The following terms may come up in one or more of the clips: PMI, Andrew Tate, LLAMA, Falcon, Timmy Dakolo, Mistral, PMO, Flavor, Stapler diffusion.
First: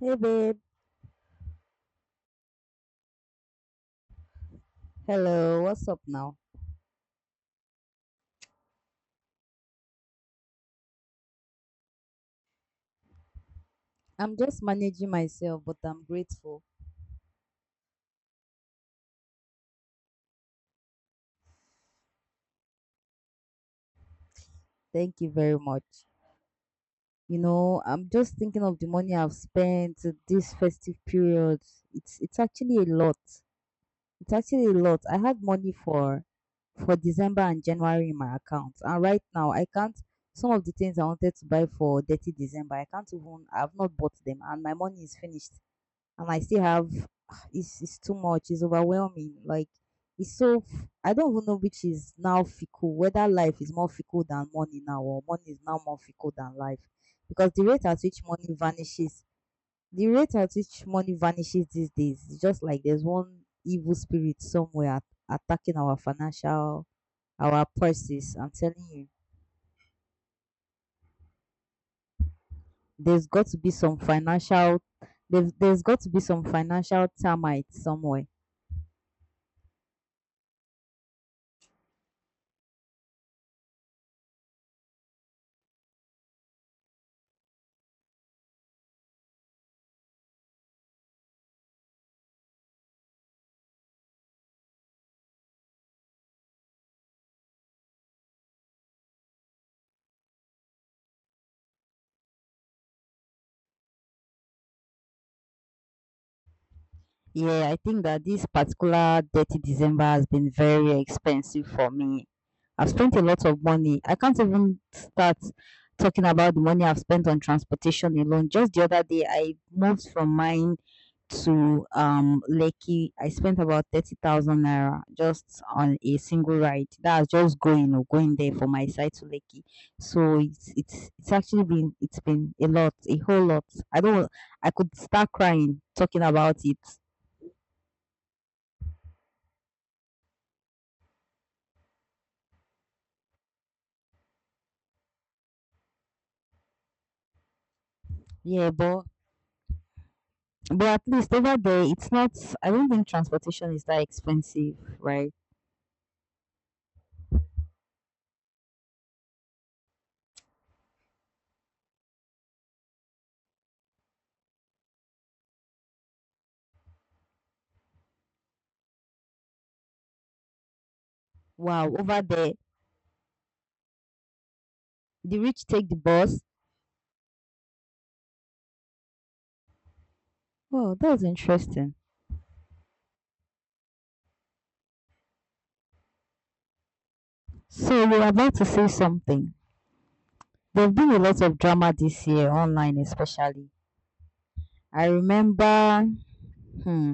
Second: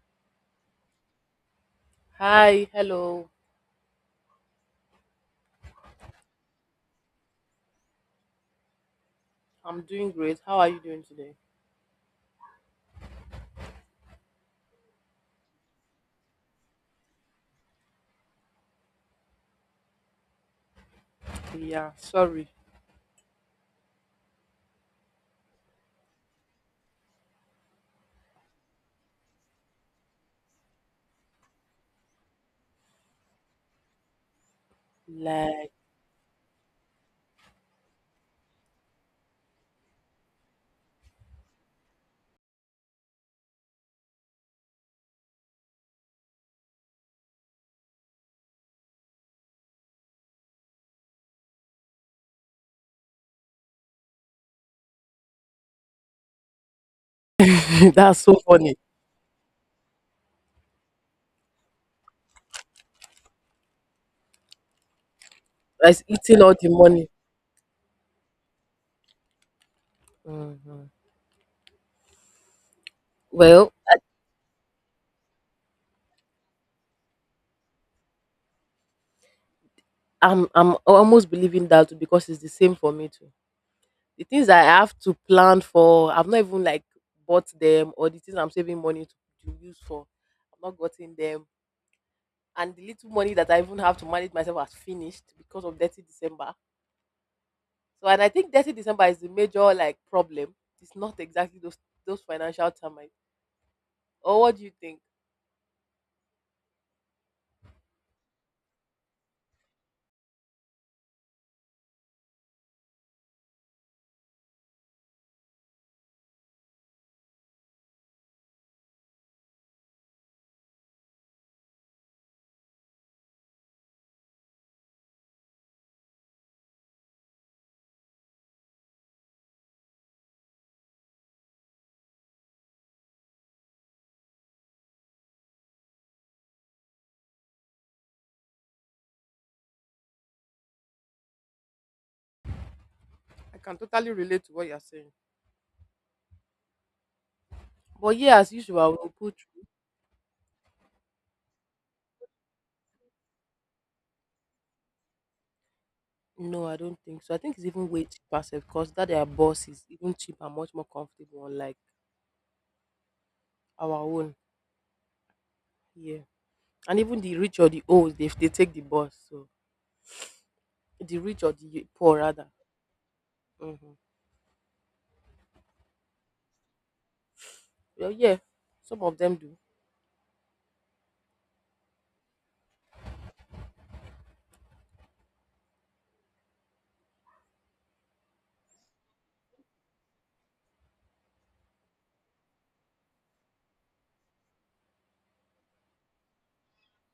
Hey babe. Hi, hello. Hello, what's up now? I'm doing great. How are you doing today? I'm just managing myself, but I'm grateful. Yeah, sorry. Thank you very much. You know, I'm just thinking of the money I've spent this festive period. It's actually a lot. It's actually a lot. I had Like. money for December and January in my account. And right now I can't some of the things I wanted to buy for thirty December, I can't even I've not bought them and my money is finished. And I still have it's too much. It's overwhelming. Like it's so I don't even know which is now fickle. Whether life is more fickle than money now, or money is now more fickle than life, because the rate at That's which so money funny. vanishes, the rate at which money vanishes these days, is just like there's one evil spirit somewhere attacking our Like eating all the financial money. our purses. I'm telling you, Hmm. there's got to be Well, some financial. There's got to be some financial termites somewhere. I- am I'm almost believing that too because it's the same for me too. The things I have to plan for, I've not even like bought them or the things I'm saving money to use for, I've not gotten them. And the little money that I even have to manage myself has finished because of 30 December. So and I think 30 December is the major like problem. It's not exactly those financial termites. Or what do you think? Yeah, I think that this particular dirty December has been very expensive for me. I've spent a lot of money. I can't even start talking about the money I've spent on transportation alone. Just the other day, I moved from mine to Lekki. I spent about 30,000 naira just on a single ride. That's just going or going there from my side to Lekki. So it's actually been it's been a lot, a whole lot. I don't I could start crying talking about it. I can totally relate to what you're saying. But yeah, as Yeah, usual, but we'll put. At least over there, it's not. I don't think transportation is that expensive, right? No, I don't think so. I think it's even way cheaper self because that their boss is even cheaper, much more comfortable, unlike our own. Yeah, and even the rich or the old, they take the bus. So the rich or the Wow, poor over rather. there, Mm-hmm. the rich take the bus. Well, yeah, some of them do. Oh, that was interesting. So you were about to say something. There've been a lot of drama this year online, especially. I remember. Hmm,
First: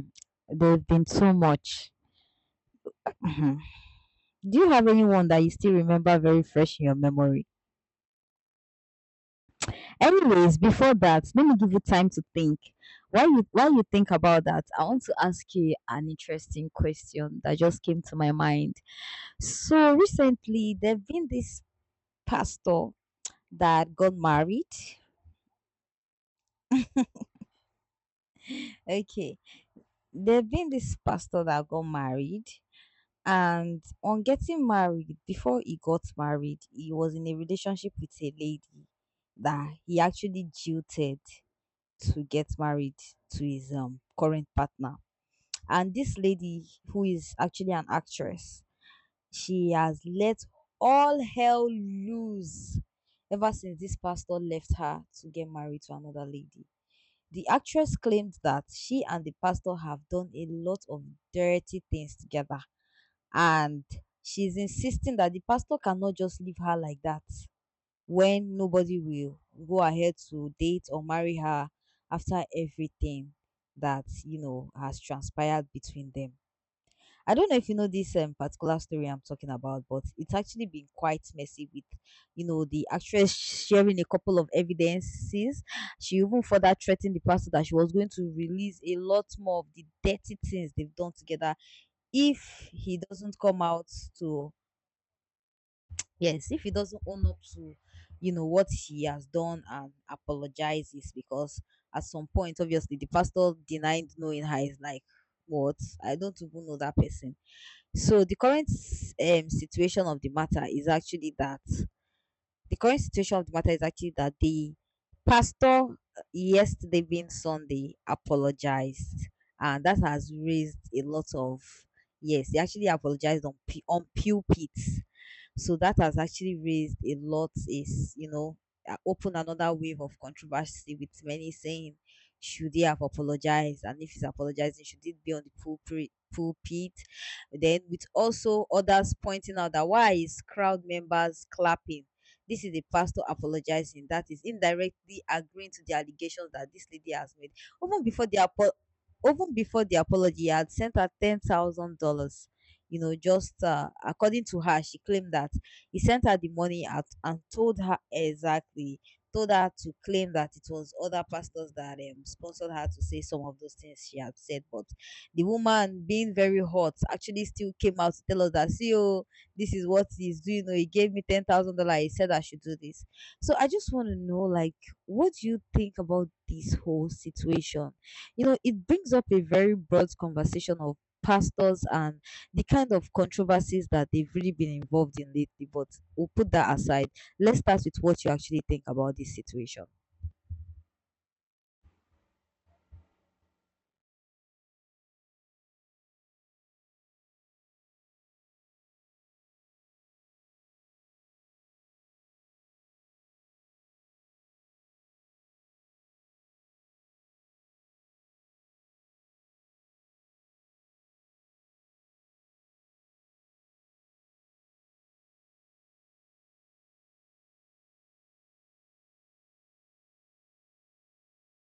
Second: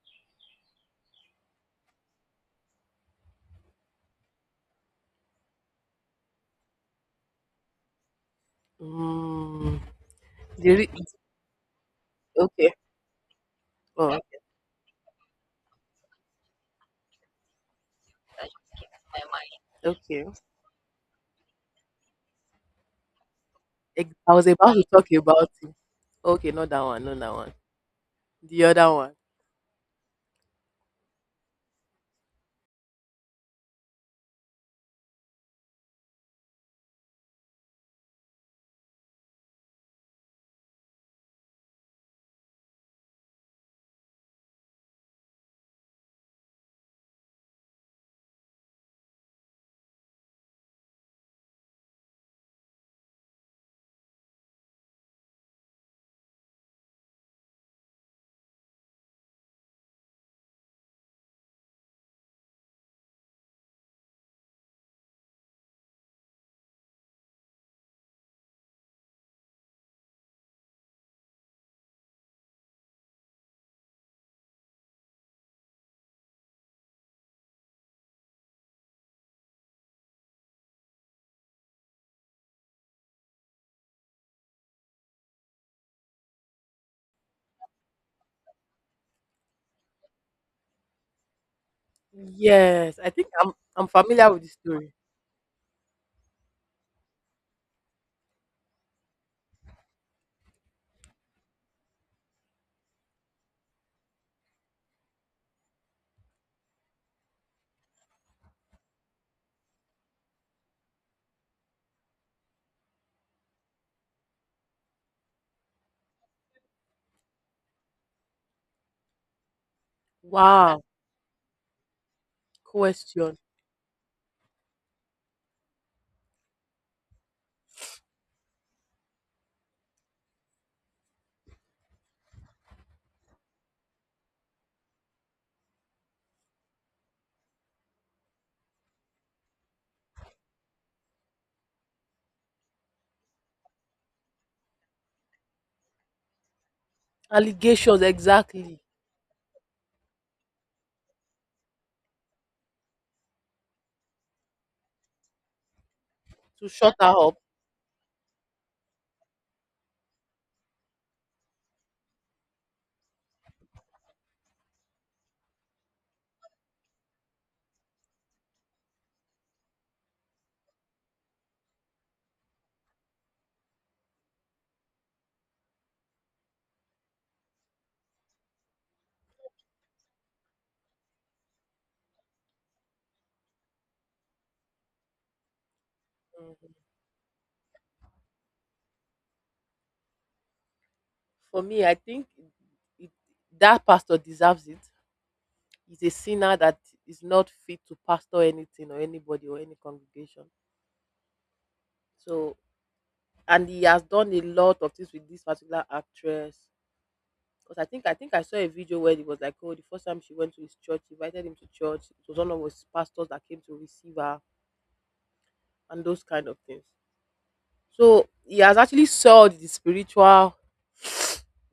there've been so much. Mhm. Do you have anyone that you still remember very fresh in your memory? Mm. Anyways, The before rich. that, let me give you time to think. Okay. While you Oh, think okay. about that, I want to ask you an interesting question that just came to my mind. So Okay. recently, there've been this pastor that got I was married. about to talk about it. Okay, not that one, not that one. The other one. Okay, there've been this pastor that got married, and on getting married, before he got married, he was in a relationship with a lady that he actually jilted to get married to his current partner. And this lady, who is actually an actress, she has let all hell loose ever since this pastor left her to get married to another lady. The actress claimed that she and the pastor have done a lot of dirty things together. And she's insisting that the pastor cannot just leave her like that when nobody will go ahead to date or marry her after everything that, you know, has transpired between them. I don't know if you know this particular story I'm talking about, but it's actually been quite messy with, you know, the actress sharing a couple of evidences. She even further threatened the pastor that she was going to release a lot more of the dirty things they've done together if Yes, he I think doesn't I'm come out I'm familiar with the to, story. yes, if he doesn't own up to, you know, what he has done and apologizes because at some point, obviously, the pastor denied knowing her is like, what? I don't even know that person. So the current situation of the matter is actually that the current situation of the matter is actually that the pastor yesterday being Sunday apologized, and that has raised Wow, a lot of yes. They actually question. apologized on pulpit. So that has actually raised a lot, is, you know, opened another wave of controversy with many saying, should he have apologized? And if he's apologizing, should it be on the pulpit? Then with also others pointing out that why is crowd members clapping? This is the pastor apologizing. That is indirectly agreeing to the allegations that this lady has made. Allegations, Even before the apo- exactly. Even before the apology, he had sent her $10,000. You know, just according to her, she claimed that he sent her the To money shut out her up. and told her exactly, told her to claim that it was other pastors that sponsored her to say some of those things she had said. But the woman, being very hot, actually still came out to tell us that, see, oh, this is what he's doing. Oh, he gave me $10,000. He said I should do this. So I just want to know, like, what do you think about this whole situation? You know, it brings up a very broad conversation of pastors and the kind of controversies that they've really been involved in lately. But we'll put Mhm. that aside. Let's start with what you actually think about this situation. For me, I think it, that pastor deserves it. He's a sinner that is not fit to pastor anything or anybody or any congregation. So, and he has done a lot of things with this particular actress. Because I think I saw a video where it was like, oh, the first time she went to his church, he invited him to church. It was one of his pastors that came to receive her and those kind of things. So he has actually saw the spiritual,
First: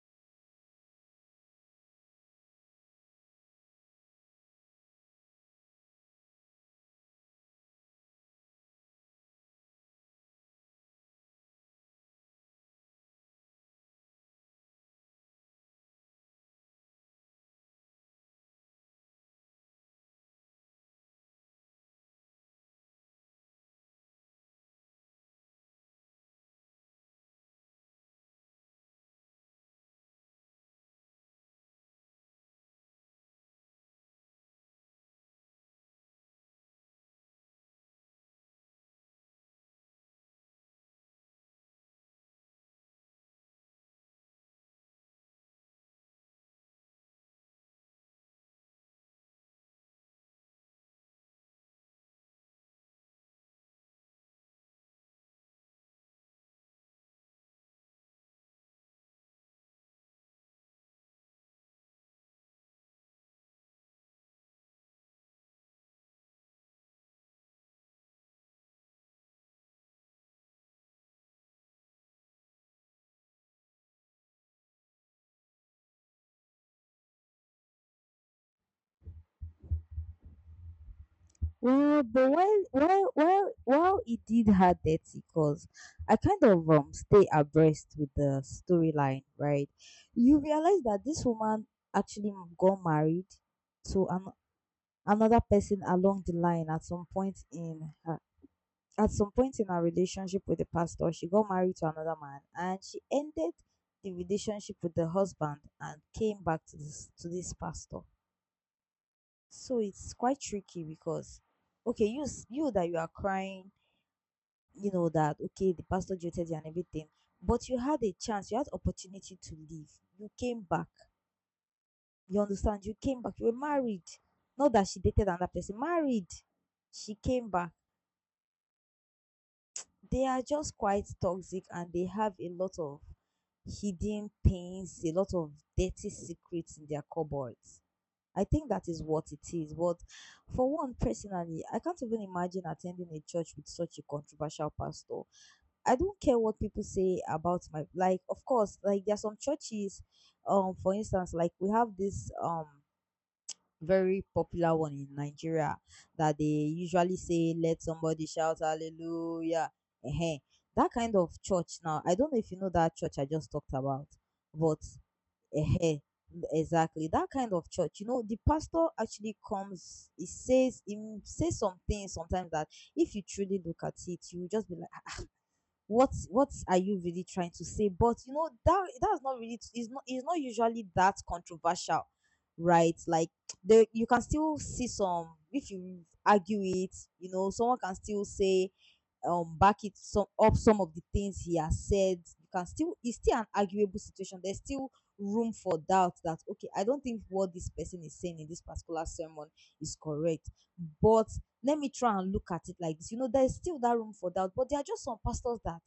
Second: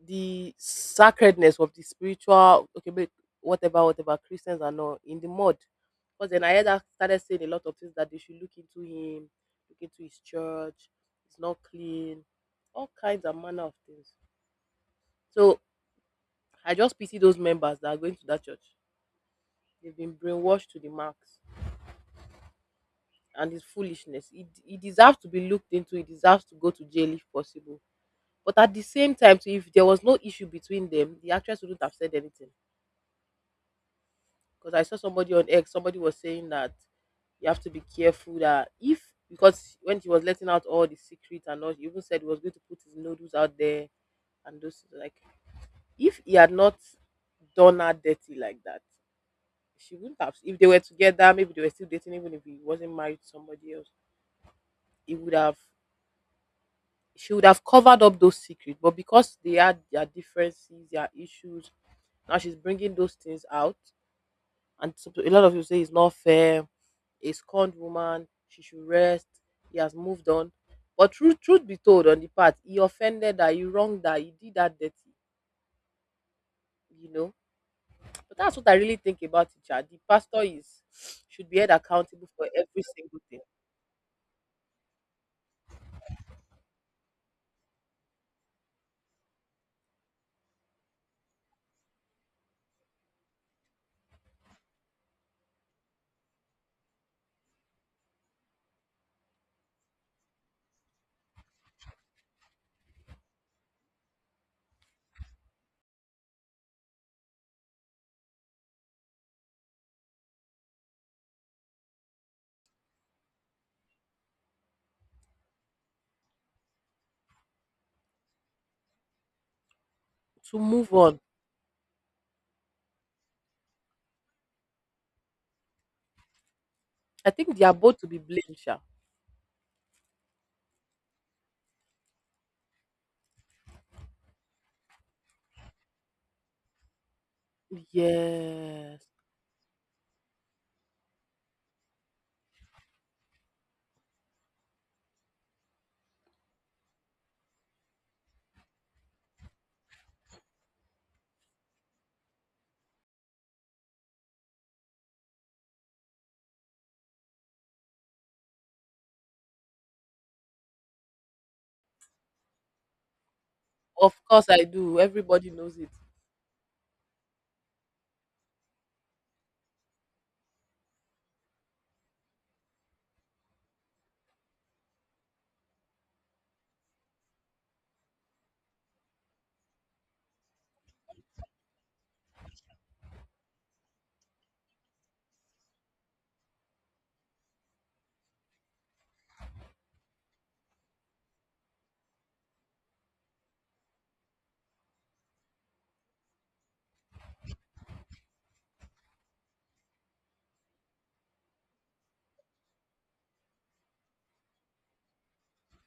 the sacredness of the spiritual. Okay, but whatever Christians are not in the mud. Because then I heard that started saying a lot of things that they should look into him, look into his church. It's not clean, all kinds of manner of things. So I just pity those members that are going to that church. They've been brainwashed to the max. And it's foolishness. It deserves to be looked into. It deserves to go to jail if possible. But at the same time, too, if there was no issue between them, the actress wouldn't have said anything. Because I saw somebody on X, somebody was saying that you have to be careful that if because when he was letting out all the secrets and all, he even said he was going to put his noodles out there and those things, like if he had not done her dirty like that, she wouldn't have. If they were together, maybe they were still dating, even if he wasn't married to somebody else, he would have she would have covered up those secrets, but because they had their differences, their issues, now she's bringing those things out. And so a lot of you say it's not fair, a scorned woman, she should rest, he has moved on. But truth, truth be told, on the part, he offended her, he wronged her, he did that dirty, you know. But that's what I really think about it, Sha. The pastor is should be held Well, accountable but for while every while single thing. while while it did her dirty, cause I kind of stay abreast with the storyline, right? You realize that this woman actually got married to another person along the line at some point in her at some point in her relationship with the pastor. She got married to another man, and she ended the relationship with the husband and came back to this pastor. So it's quite tricky because okay you you that you are crying, you know that okay the pastor jilted you and everything, but you had a chance, you had opportunity to leave, you To came back, move on, you understand, you came back, you were married, not that she dated another person, married, she I came think they back. are both to be blamed, Sha. They are just quite toxic and they have a lot of hidden pains, a lot of dirty secrets in their cupboards. I think that is Yes, what it is. But for one personally I can't even imagine attending a church with such a controversial pastor. I don't care what people say about my like, of course, like there are some churches, for instance, like we have this very popular one in Nigeria that they usually say let somebody shout hallelujah, eh, that kind of church. Now I don't know if you know that church I just talked about, of course I but do. Everybody knows it. eh, exactly that kind of church. You know, the pastor actually comes, he says some things sometimes that if you truly look at it you will just be like what are you really trying to say? But you know that that's not really, it's not usually that controversial, right? Like the you can still see some, if you argue it, you know someone can still say back it some up, some of the things he has said, you can still, it's still an arguable situation, there's still room for doubt that okay I don't think what this person is saying in this particular sermon is correct. But let me try and look at it like this. You know, there is still that room for doubt, but there are just some pastors that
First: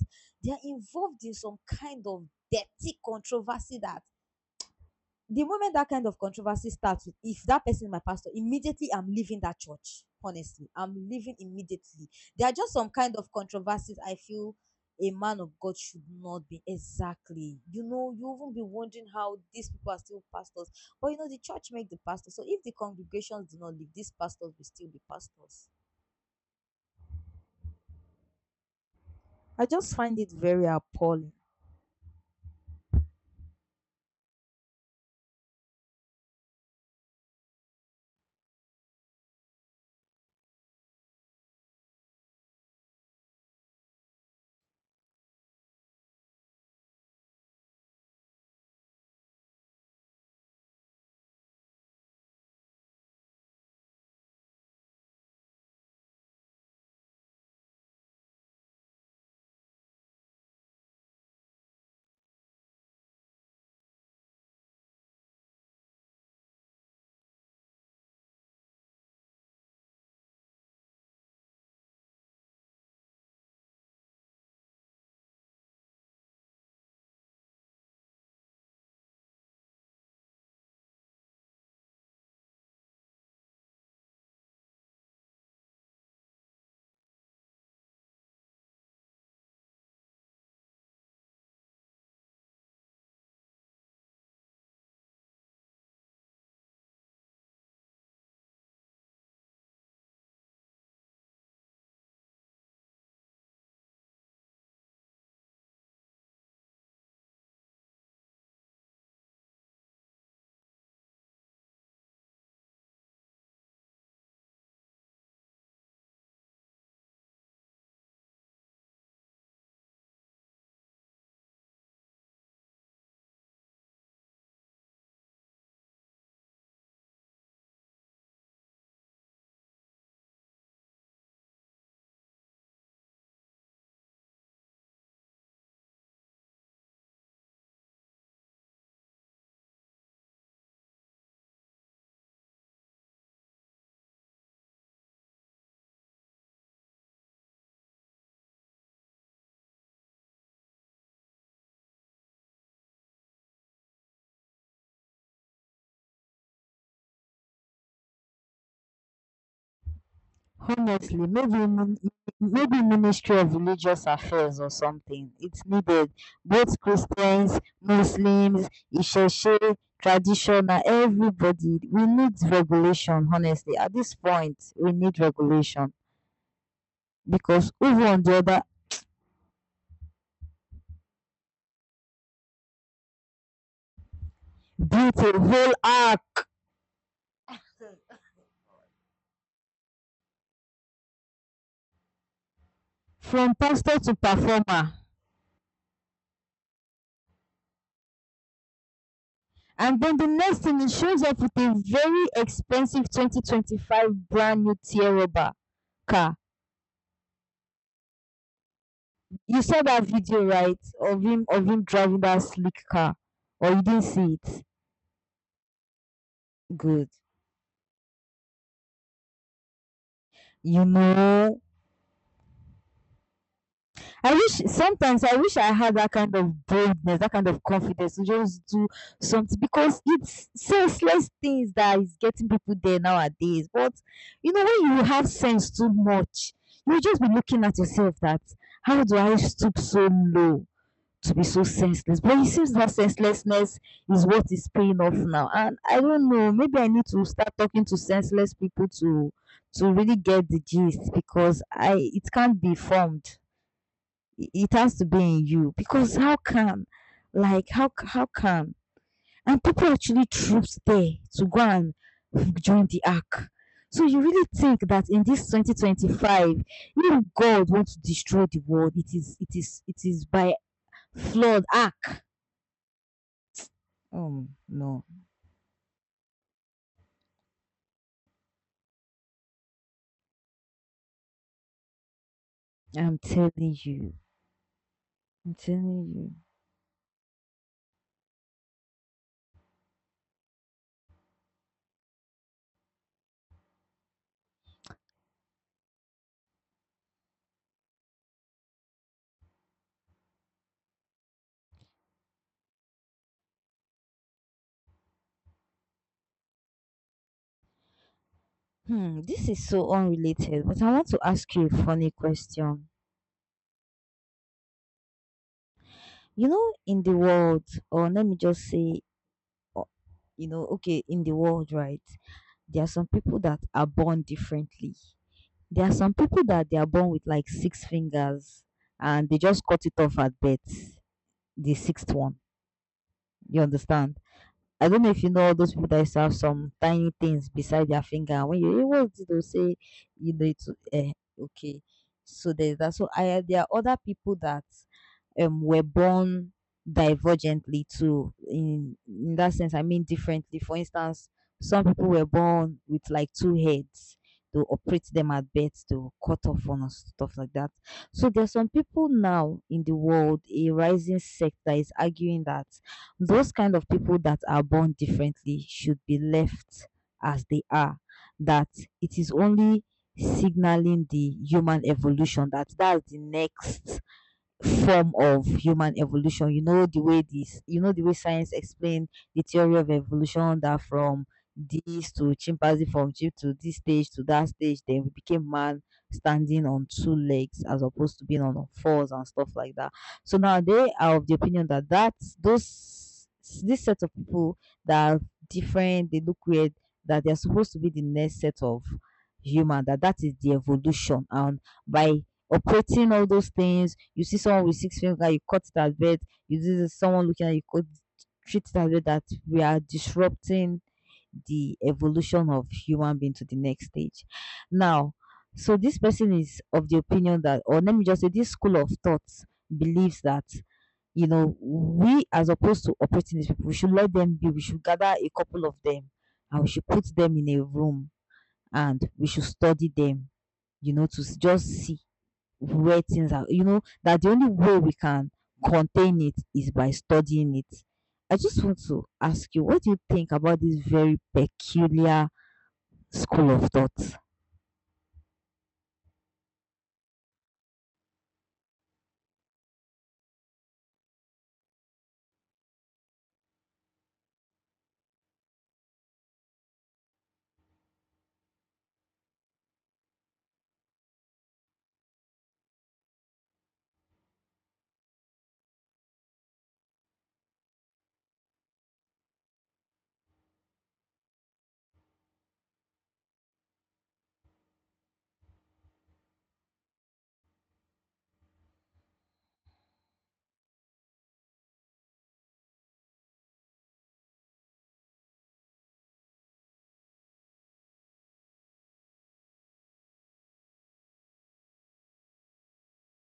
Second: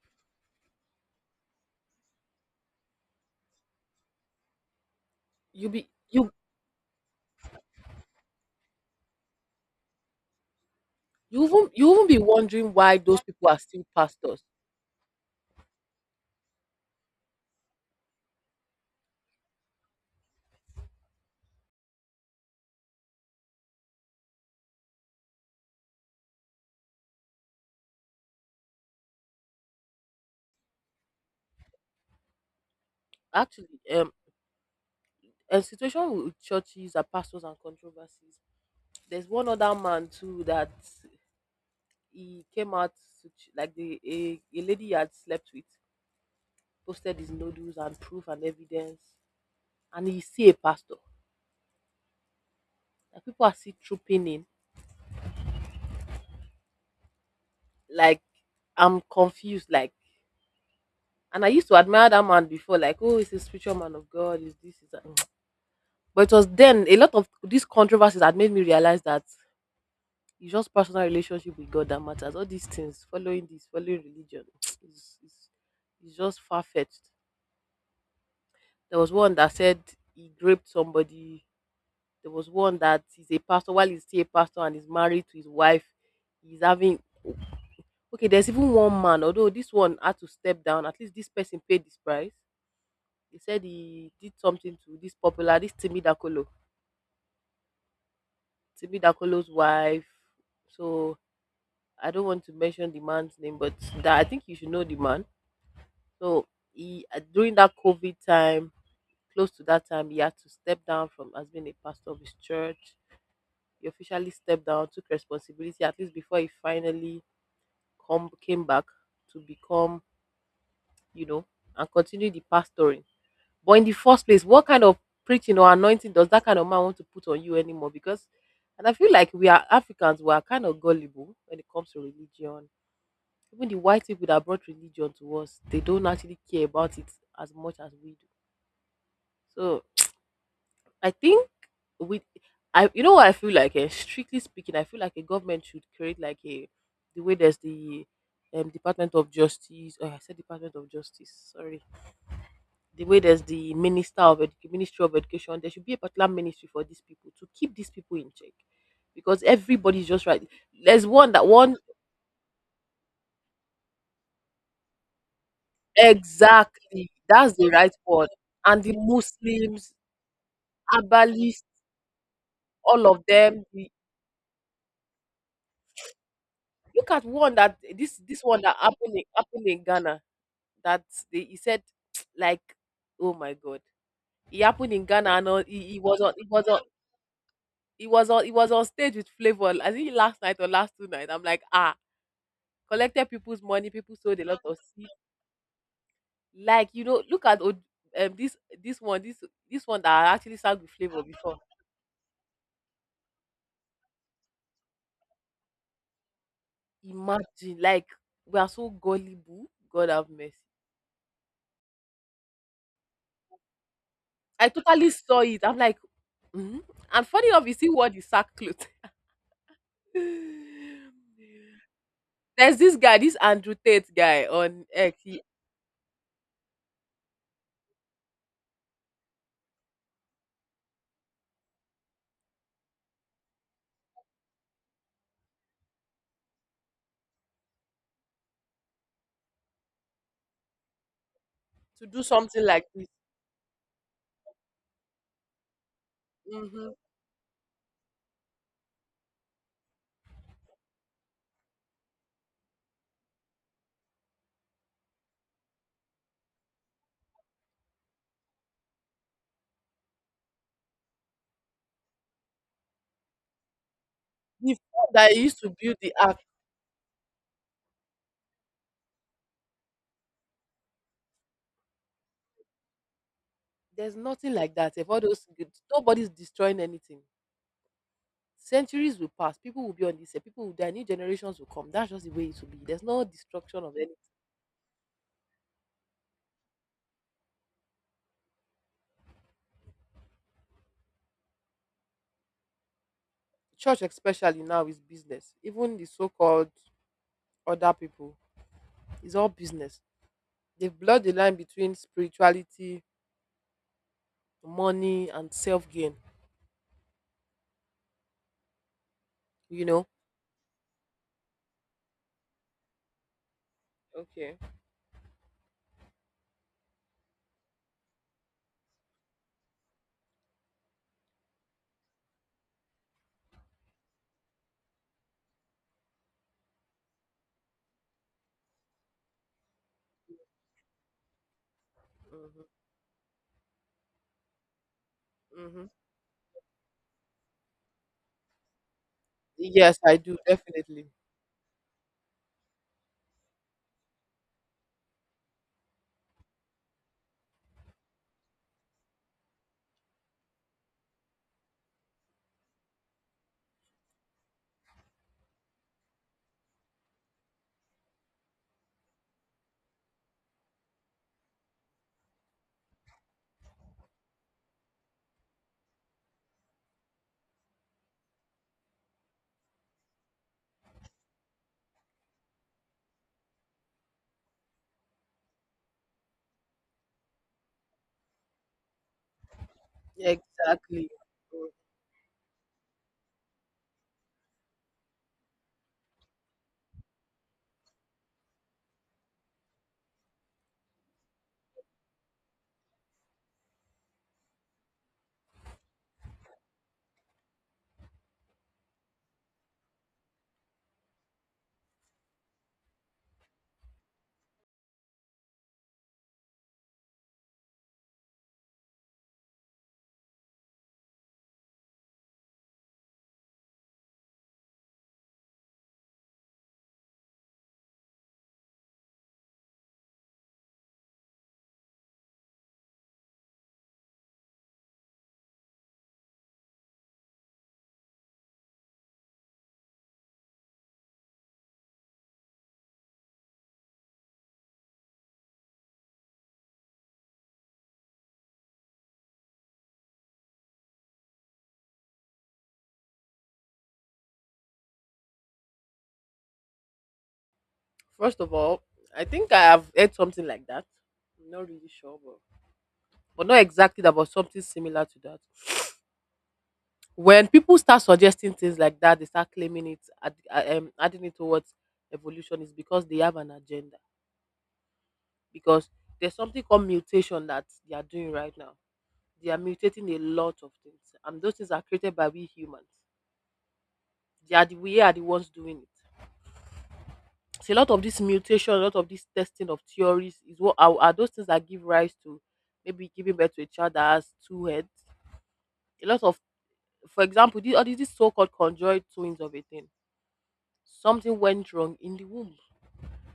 they are involved in some kind of dirty controversy that the You'll moment be that kind of you controversy starts, if that person is my pastor, immediately I'm leaving that church. Honestly, I'm leaving you won't You won't immediately. be There are wondering just some why kind those of people are still controversies I pastors. feel a man of God should not be, exactly. You know, you even be wondering how these people are still pastors. But you know, the church make the pastor. So if the congregations do not leave, these pastors will still be pastors. I just find it very appalling. Actually, a situation with churches and pastors and controversies. There's one other man too that he came out to like a lady he had slept with posted his nodules and proof and evidence, and he see a pastor. Like people are still trooping in. Like I'm confused. Like, and I used to admire that man before. Like, oh, he's a spiritual man of God. Is this is that. But it was then a lot of these controversies had made me realize that it's just personal relationship with God that matters. All these things, following this, following religion, is is is just far fetched. There was one that said he raped somebody. There was one that is a pastor while he's still a pastor and is married to his wife. He's having. Okay. There's even one man, although this one had to step down. At least this person paid this price. He said he did something to this popular, this Timmy Dakolo's wife. So I don't want to mention the man's name, but that I think you should know the man. So he during that COVID time, close to that time, he had to step down from as being a pastor of his church. He officially stepped down, took responsibility at least before he finally come came back to become, you know, and continue the pastoring. But in the first place, what kind of preaching or anointing does that kind of man want to put on you anymore? Because and I feel like we are Africans, we are kind of gullible when it comes to religion even the white people that brought religion to us, they don't actually care about it as much as we do. So I think with I you know what I feel like strictly speaking, I feel like a government should create like a the way there's the Department of Justice, or I said Department of Justice, sorry. The way there's the Minister of Ministry of Education, there should be a particular ministry for these people to keep these people in check. Because everybody's just right. There's Honestly, one that one maybe Ministry of Religious Affairs or something. It's needed. Both exactly that's Christians, the right one Muslims, and the Isheshe, Muslims. traditional, Herbalist, everybody. We need all of regulation. them. Honestly, The at this point, we need regulation look at one because that over this on the this one other that happened in Ghana. That they, he said, like, oh my god, it happened in built Ghana, a and on, whole he was on, he arc was on, he was on, he was on stage with Flavor. I think last night or last 2 nights. I'm like, ah, collected from people's money. pastor to People sold a lot of performer. seed. Like look at um this this one this And one that then the I actually next sang thing, with it Flavor shows up with before. a very expensive 2025 brand new Tierra car. Imagine like we are so You gullible. saw that God have video, mercy. right? Of him driving that sleek car. Or you didn't see it? I totally saw it. I'm like, "Hmm?" Good. And funny enough, you see what the sack clothes. You know, There's this guy, this Andrew Tate I guy wish on X, sometimes, I wish I had that kind of boldness, that kind of confidence to just do something because it's senseless things that is getting people there nowadays. But you know, when you have sense too much, you'll just be looking at yourself that how do I stoop so low to be so to senseless? do But it something seems like that this. senselessness is what is paying off now. And I don't know, maybe I Mm-hmm. need to start talking to senseless people to really get the gist because I it can't be formed. It has to be in you because how can like how can and people actually troops there to go and join the ark. So you really The think that fact in that he this used to build the ark, 2025, if God wants to destroy the world, it is by flood ark? there's nothing like that. No, If all those, nobody's destroying anything. Centuries will pass. People will be on this earth. People will die. New generations will come. That's just the way it will be. There's i'm no telling destruction of you anything. I'm telling you. Church, especially now, is business. Even the so-called other people, it's all business. They've blurred the line between spirituality, money, and self gain. Hmm, this is You so know. unrelated, but I want to ask you a funny question. Okay. You know, in the world, or let me just say, you know, okay, in the world, right? There are some people that are born differently. There are some people that they are born with like six fingers, and they just cut it off at birth, the sixth one. Mm-hmm. You understand? I don't know if you know all those Mm-hmm. people that used to have some tiny things beside their finger. And when you hear what they'll say, Yes, I you do know, it's definitely. Okay. So there's that. So there are other people that were born divergently too. In that sense, I mean differently. For instance, some people were born with like two heads. To operate them at birth to cut off on us, stuff like that. So there's some people now in the world, a rising sect that is arguing that those kind of people that are born differently should be left as they are. That it is only signaling the human evolution, that that's the next form of human evolution. You know the way this, you know the way science explained the theory of evolution, that Exactly. from Mm. this to chimpanzee, from chimp to this stage to that stage, then we became man standing on two legs as opposed to being on all fours and stuff like that. So now they are of the opinion that that those, this set of people that are different, they look weird, that they are supposed to be the next set of human, that that is the evolution, and by operating all those things. You see someone with six fingers, you cut it as bad. You see someone looking at you, cut, treat it as bad. That we are disrupting the evolution of human being to the next stage. Now, so this person is of the opinion that, or let me just say, this school of thoughts believes that, you know, we, as opposed to operating these people, we should let them be. We should gather a couple of them, and we should put them in a room, and we should study them. You know, to just see where things are, you know, that the only way we can contain it is by studying it. I just want to ask you, what do you think about this very peculiar school of thought? First of all, I think I have heard something like that. I'm not really sure, but not exactly that, but something similar to that. When people start suggesting things like that, they start claiming it, adding it towards evolution is because they have an agenda. Because there's something called mutation that they are doing right now. They are mutating a lot of things, and those things are created by we humans. They are the We are the ones doing it. So a lot of this mutation, a lot of this testing of theories is what are those things that give rise to maybe giving birth to a child that has two heads. A lot of, for example, all these so-called conjoined twins of a thing. Something went wrong in the womb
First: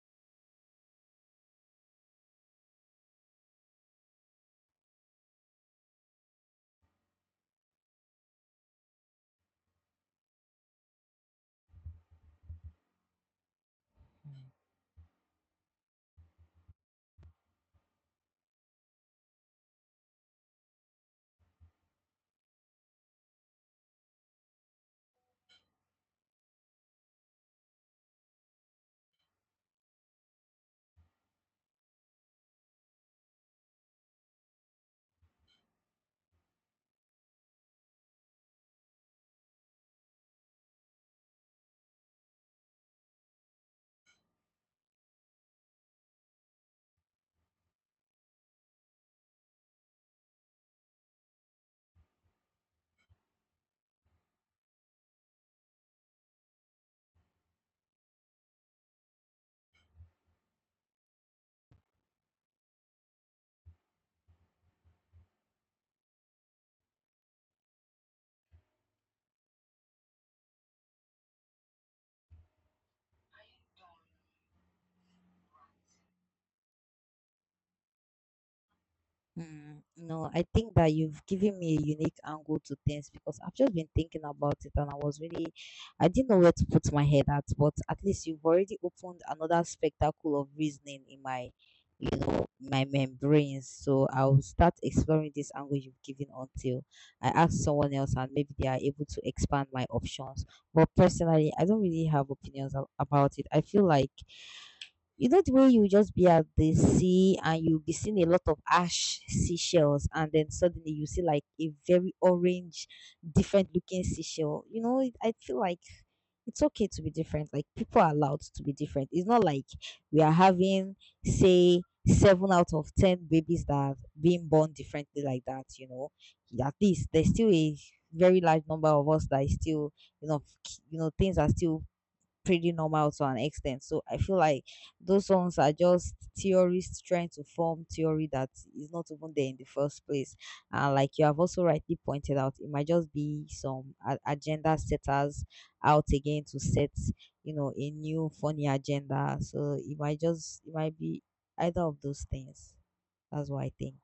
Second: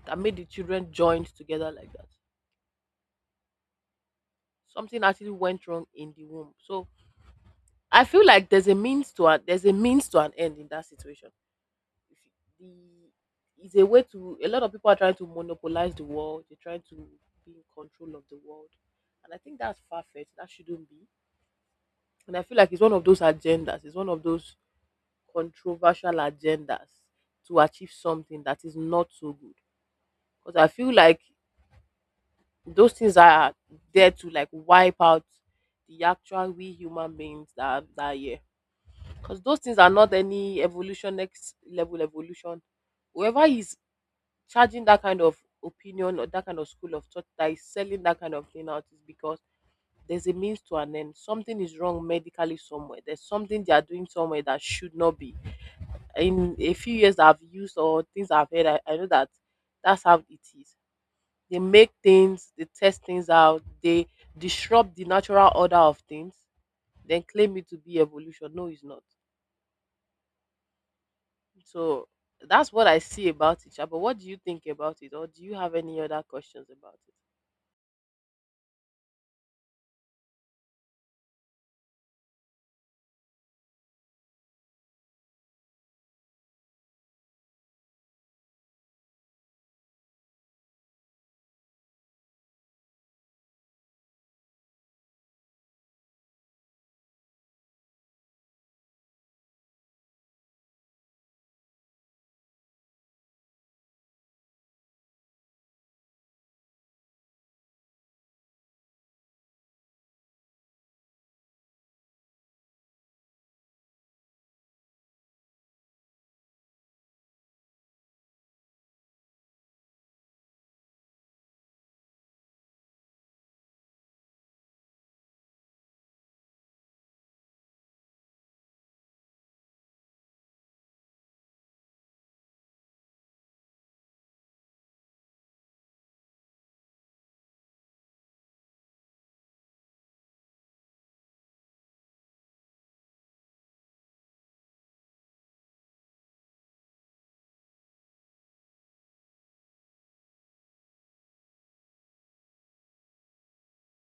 that made the children joined together like that. Something actually went wrong in the womb. So I feel like there's a means to an end in that situation. If you- the it's a way to A lot of people are trying to monopolize the world, they're trying to be in control of the world, and I think that's far-fetched, that shouldn't be. And I feel like it's one of those agendas, it's one of those controversial agendas to achieve something that is not so good. Because I feel like those things are there to like wipe out the actual we human beings that are here, because those things are not any evolution, next level evolution. Whoever is charging that kind of opinion or that kind of school of thought that is selling that kind of thing out is because there's a means to an end. Something is wrong medically somewhere. There's something they are doing somewhere that should not be. In a few years that I've used or things I've heard, I know that that's how it is. They make things, they test things out, they disrupt the natural order of things, then claim it to be evolution. No, it's not. So that's what I see about it. Sha. But what do you think about it? Or do you have any other questions about it? Mm, no, I think that you've given me a unique angle to things, because I've just been thinking about it and I was really, I didn't know where to put my head at, but at least you've already opened another spectacle of reasoning in my, you know, my membranes. So I'll start exploring this angle you've given until I ask someone else and maybe they are able to expand my options. But personally, I don't really have opinions about it. I feel like, you know, the way you just be at the sea and you'll be seeing a lot of ash seashells, and then suddenly you see like a very orange, different looking seashell. You know, I feel like it's okay to be different. Like people are allowed to be different. It's not like we are having, say, 7 out of 10 babies that are being born differently like that. You know, at least there's still a very large number of us that is still, you know, you know, things are still pretty normal to an extent. So I feel like those songs are just theorists trying to form theory that is not even there in the first place. And like you have also rightly pointed out, it might just be some agenda setters out again to set, you know, a new funny agenda. So it might be either of those things. That's what I think.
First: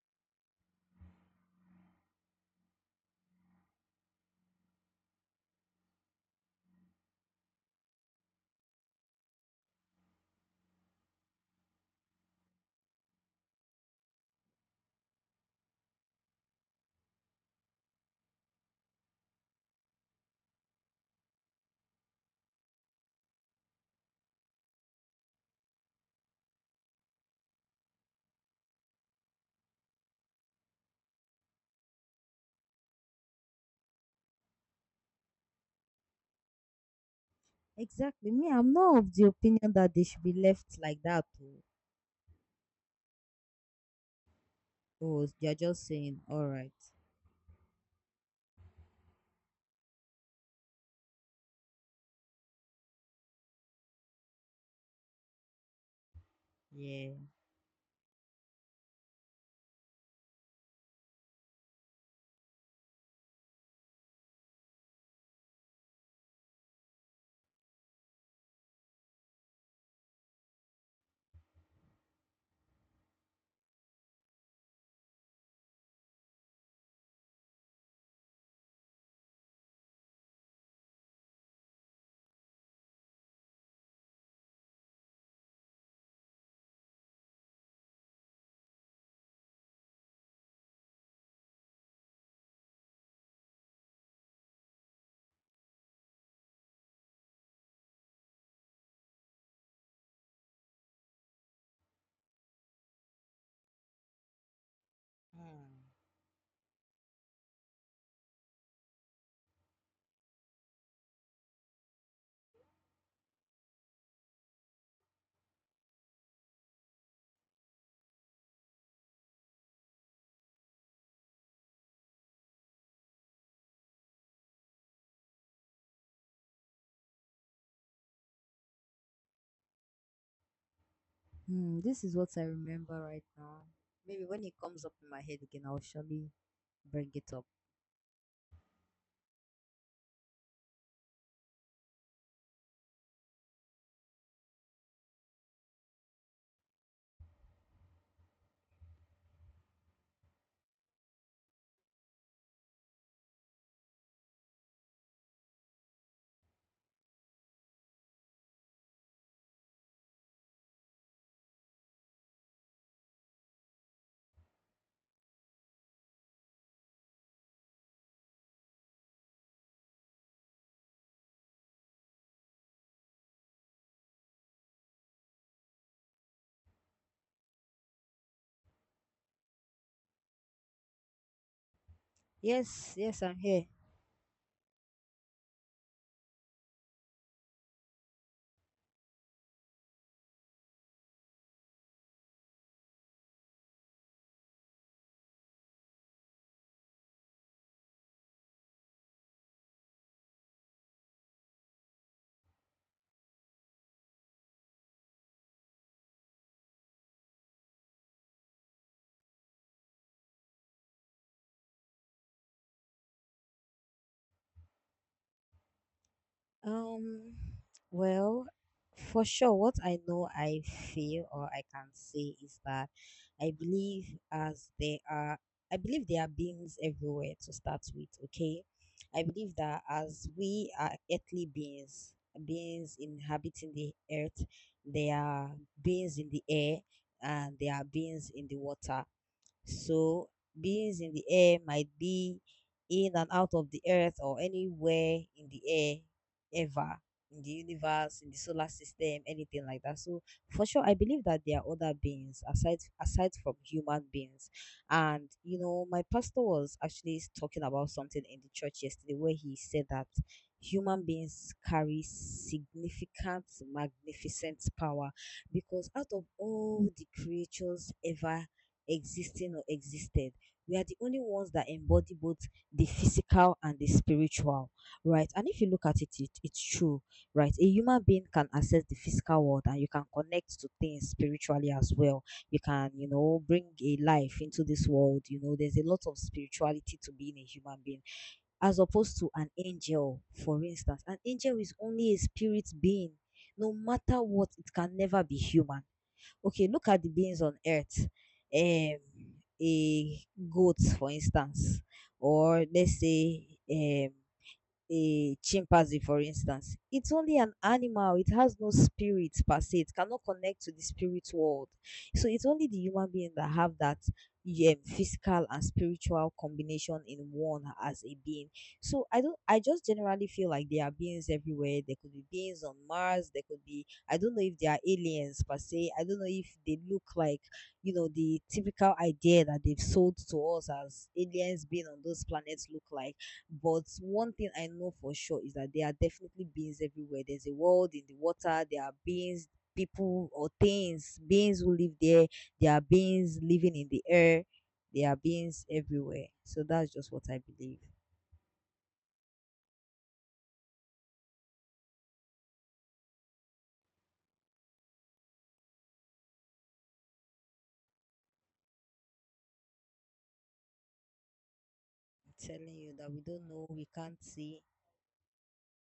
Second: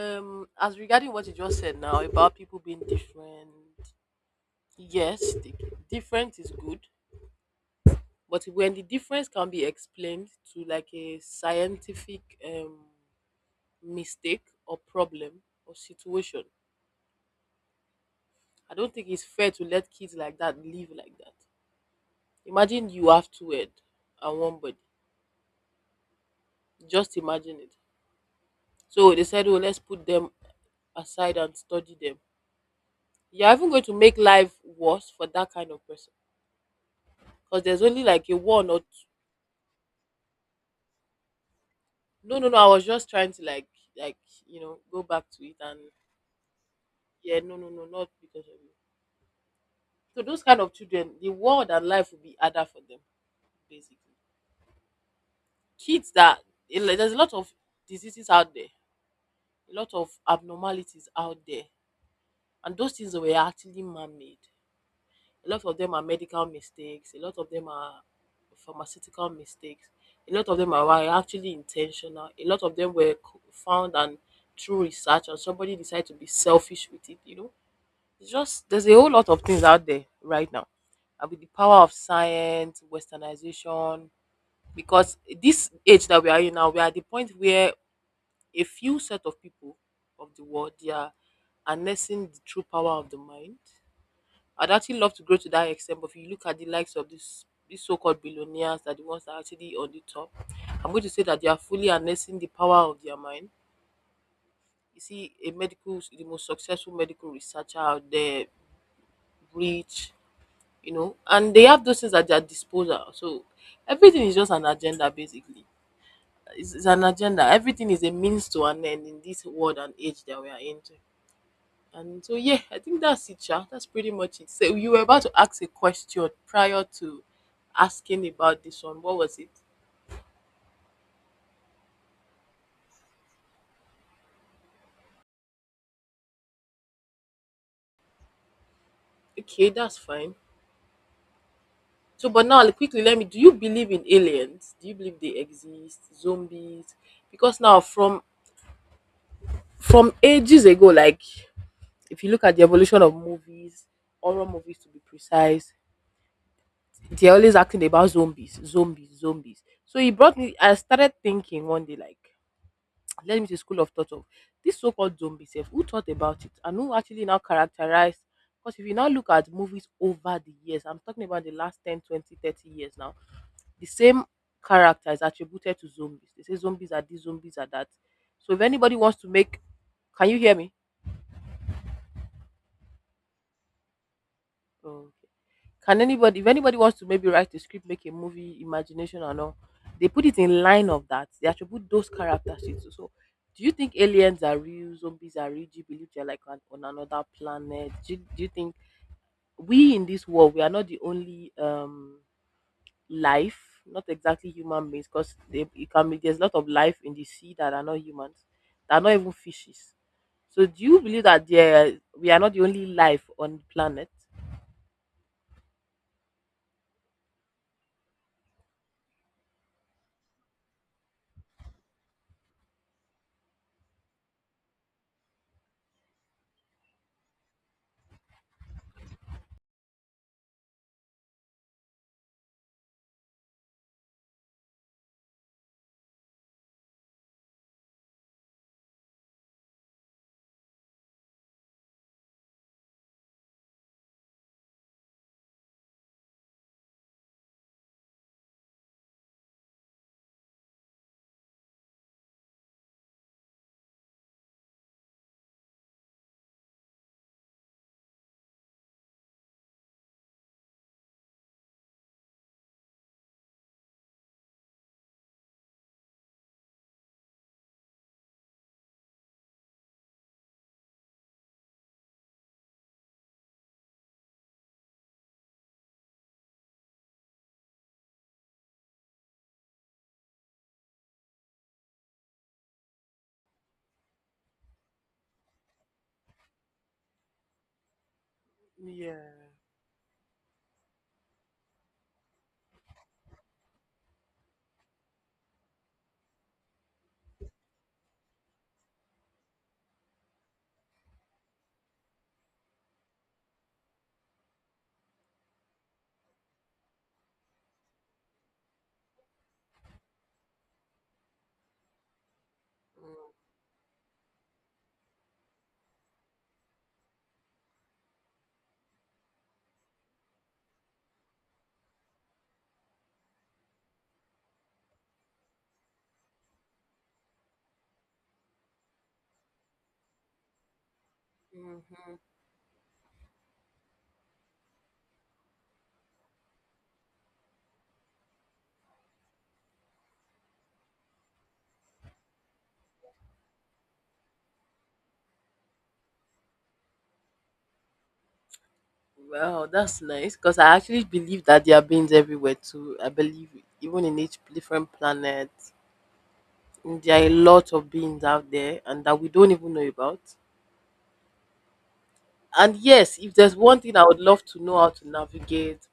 As regarding what you just said now about people being different, yes, the difference is good, but when the difference can be explained to like a scientific mistake or problem or situation, I don't think it's fair to let kids like that live like that. Imagine you have two head and one body. Just imagine it. So they said, oh, let's put them aside and study them. You're even going to make life worse for that kind of person because there's only like Exactly. a Me, one I'm or two. not of the opinion that they should be left like that. Oh, No, no, no. I was just trying to like, go back oh, to they're it and just saying, all right. yeah, no, no, no, not because of you. So those kind of children, the world and life will be harder for them. Basically, kids that like, there's a Yeah. lot of diseases out there, a lot of abnormalities out there, and those things were actually man-made. A lot of them are medical mistakes. A lot of them are pharmaceutical mistakes. A lot of them are were actually intentional. A lot of them were found and through research, and somebody decided to be selfish with it. You know. It's just there's a whole lot of things out there right now. And with the power of science, westernization, because this age that we are in now, we are at the point where a few set of people of the world they are harnessing the true power of the mind. I'd actually love to grow to that extent, but if you look at the likes of this these so-called billionaires that the ones that are actually on the top, I'm going to say that they are fully harnessing the power of their mind. You see, a Hmm. medical the most successful medical researcher out there, rich, you know, and they have those things at their disposal. So everything is just an agenda, basically. It's an agenda. Everything is a means to an end in this world and age that we are into. And so, yeah, I think that's it, Sha. That's pretty much it. So you were about to ask a question prior to asking about this one. What was it? Hmm, this is what I remember right now. Maybe when it comes up in my head again, I'll surely bring it up. Okay, that's fine. So, but now like, quickly, let me. Do you believe in aliens? Do you believe they exist? Zombies? Because now, from ages ago, like. If you look at the evolution of movies, horror movies to be precise, they're always acting about zombies, zombies, zombies. So he brought me. I started thinking one day, like, let me to school of thought of this so-called zombie self. Who thought about it, and who actually now characterized? Because if you now look at movies over the years, I'm talking about the last 10, 20, 30 years now, the same character is attributed to zombies. They say zombies are these, zombies are that. So if anybody wants to make, can you hear me? Yes, yes, I'm here. Okay. Can anybody, if anybody wants to maybe write a script, make a movie, imagination and all, they put it in line of that. They attribute those characteristics. So, so do you think aliens are real? Zombies are real? Do you believe they're like on another planet? Do you think we in this world we are not the only life? Not exactly human beings, because they it can be there's a lot of life in the sea that are not humans, that are not even fishes. So do you believe that there we are not the only life on the planet? Um, well, for sure, what I know I feel or I can say is that I believe, as there are, I believe there are beings everywhere to start with, okay? I believe that as we are earthly beings, beings inhabiting the earth, there are beings in the air and there are beings in the water. So beings in the air might be in and out of the earth or anywhere in the air ever, in the universe, in the solar system, anything like that. So for sure, I believe that there are other beings aside from human beings. And you know, my pastor was actually talking about something in the church yesterday where he said that human beings carry significant, magnificent power because out of all the creatures ever existing or existed. We are the only ones that embody both the physical and the spiritual, right? And if you look at it, it's true, right? A human being can access the physical world and you can connect to things spiritually as well. You can, you know, bring a life into this world. You know, there's a lot of spirituality to being a human being as opposed to an Yeah. angel, for instance. An angel is only a spirit being. No matter what, it can never be human. Okay, look at the beings on earth. Um, a goat, for instance, or let's say um a chimpanzee, for instance, it's only an animal. It has no spirit per se. It cannot connect to the spirit world. So it's only the human being that have that, yeah, physical and spiritual combination in one as a being. So I don't. I just generally feel like there are beings everywhere. There could be beings on Mars. There could be. I don't know if they are aliens per se. I don't know if they look like, you know, the typical idea that they've sold to us as aliens being on those planets look like, but one thing I know for sure is that there are definitely beings everywhere. There's a world in the water, there are beings, people or things, beings who live there, there are beings living in the air, there are beings everywhere. So that's just what I believe. Well, that's nice because I actually believe that there are beings everywhere too. I believe even in each different planet, there are a lot of beings out there and that we don't even know about. I'm And telling you, that yes, we if don't there's know, one we thing I can't would love to see. know how to navigate,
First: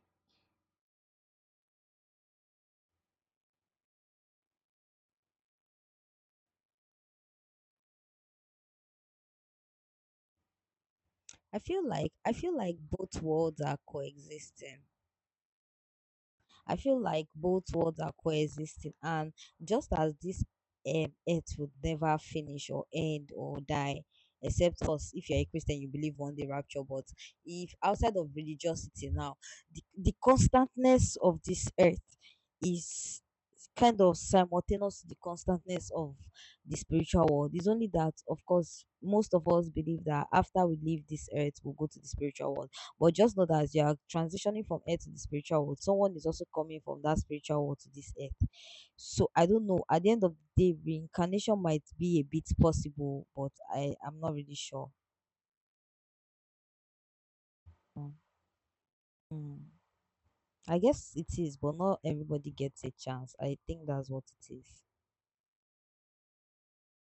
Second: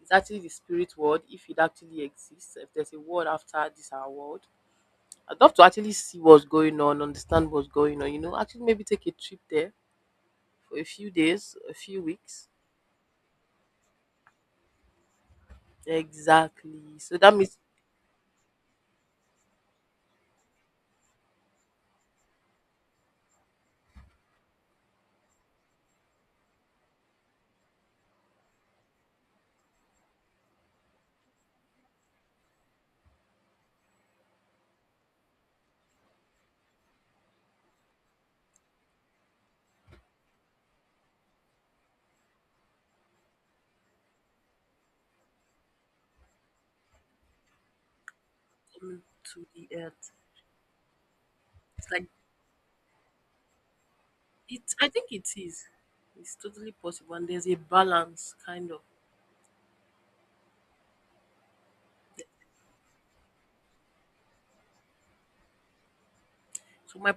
it's actually the spirit world, if it actually exists, if there's a world after this our world. I'd love to actually see what's going on, understand what's going on, you know, actually maybe take a trip there for a few days, I a feel few like I weeks. feel like both worlds are coexisting. I Exactly. feel So like that means both worlds are coexisting, and just as this earth would never finish or end or die, except us. If you're a Christian, you believe on the rapture, but if outside of religiosity now, the constantness of this earth is kind of simultaneous to the constantness of the spiritual world. It's only that, of course, most of us believe that after we leave this earth, we'll go to the spiritual world, but just know that as you are transitioning from earth to the spiritual world, someone is also coming from that spiritual world to this earth. coming So to I don't the know. At earth. the end of the day, reincarnation might It's like. be a bit possible, but I am not really It I sure. think it is. It's totally possible and there's a Mm. balance kind of. Mm. I guess it is, but not everybody gets a chance. I think that's what it is. So my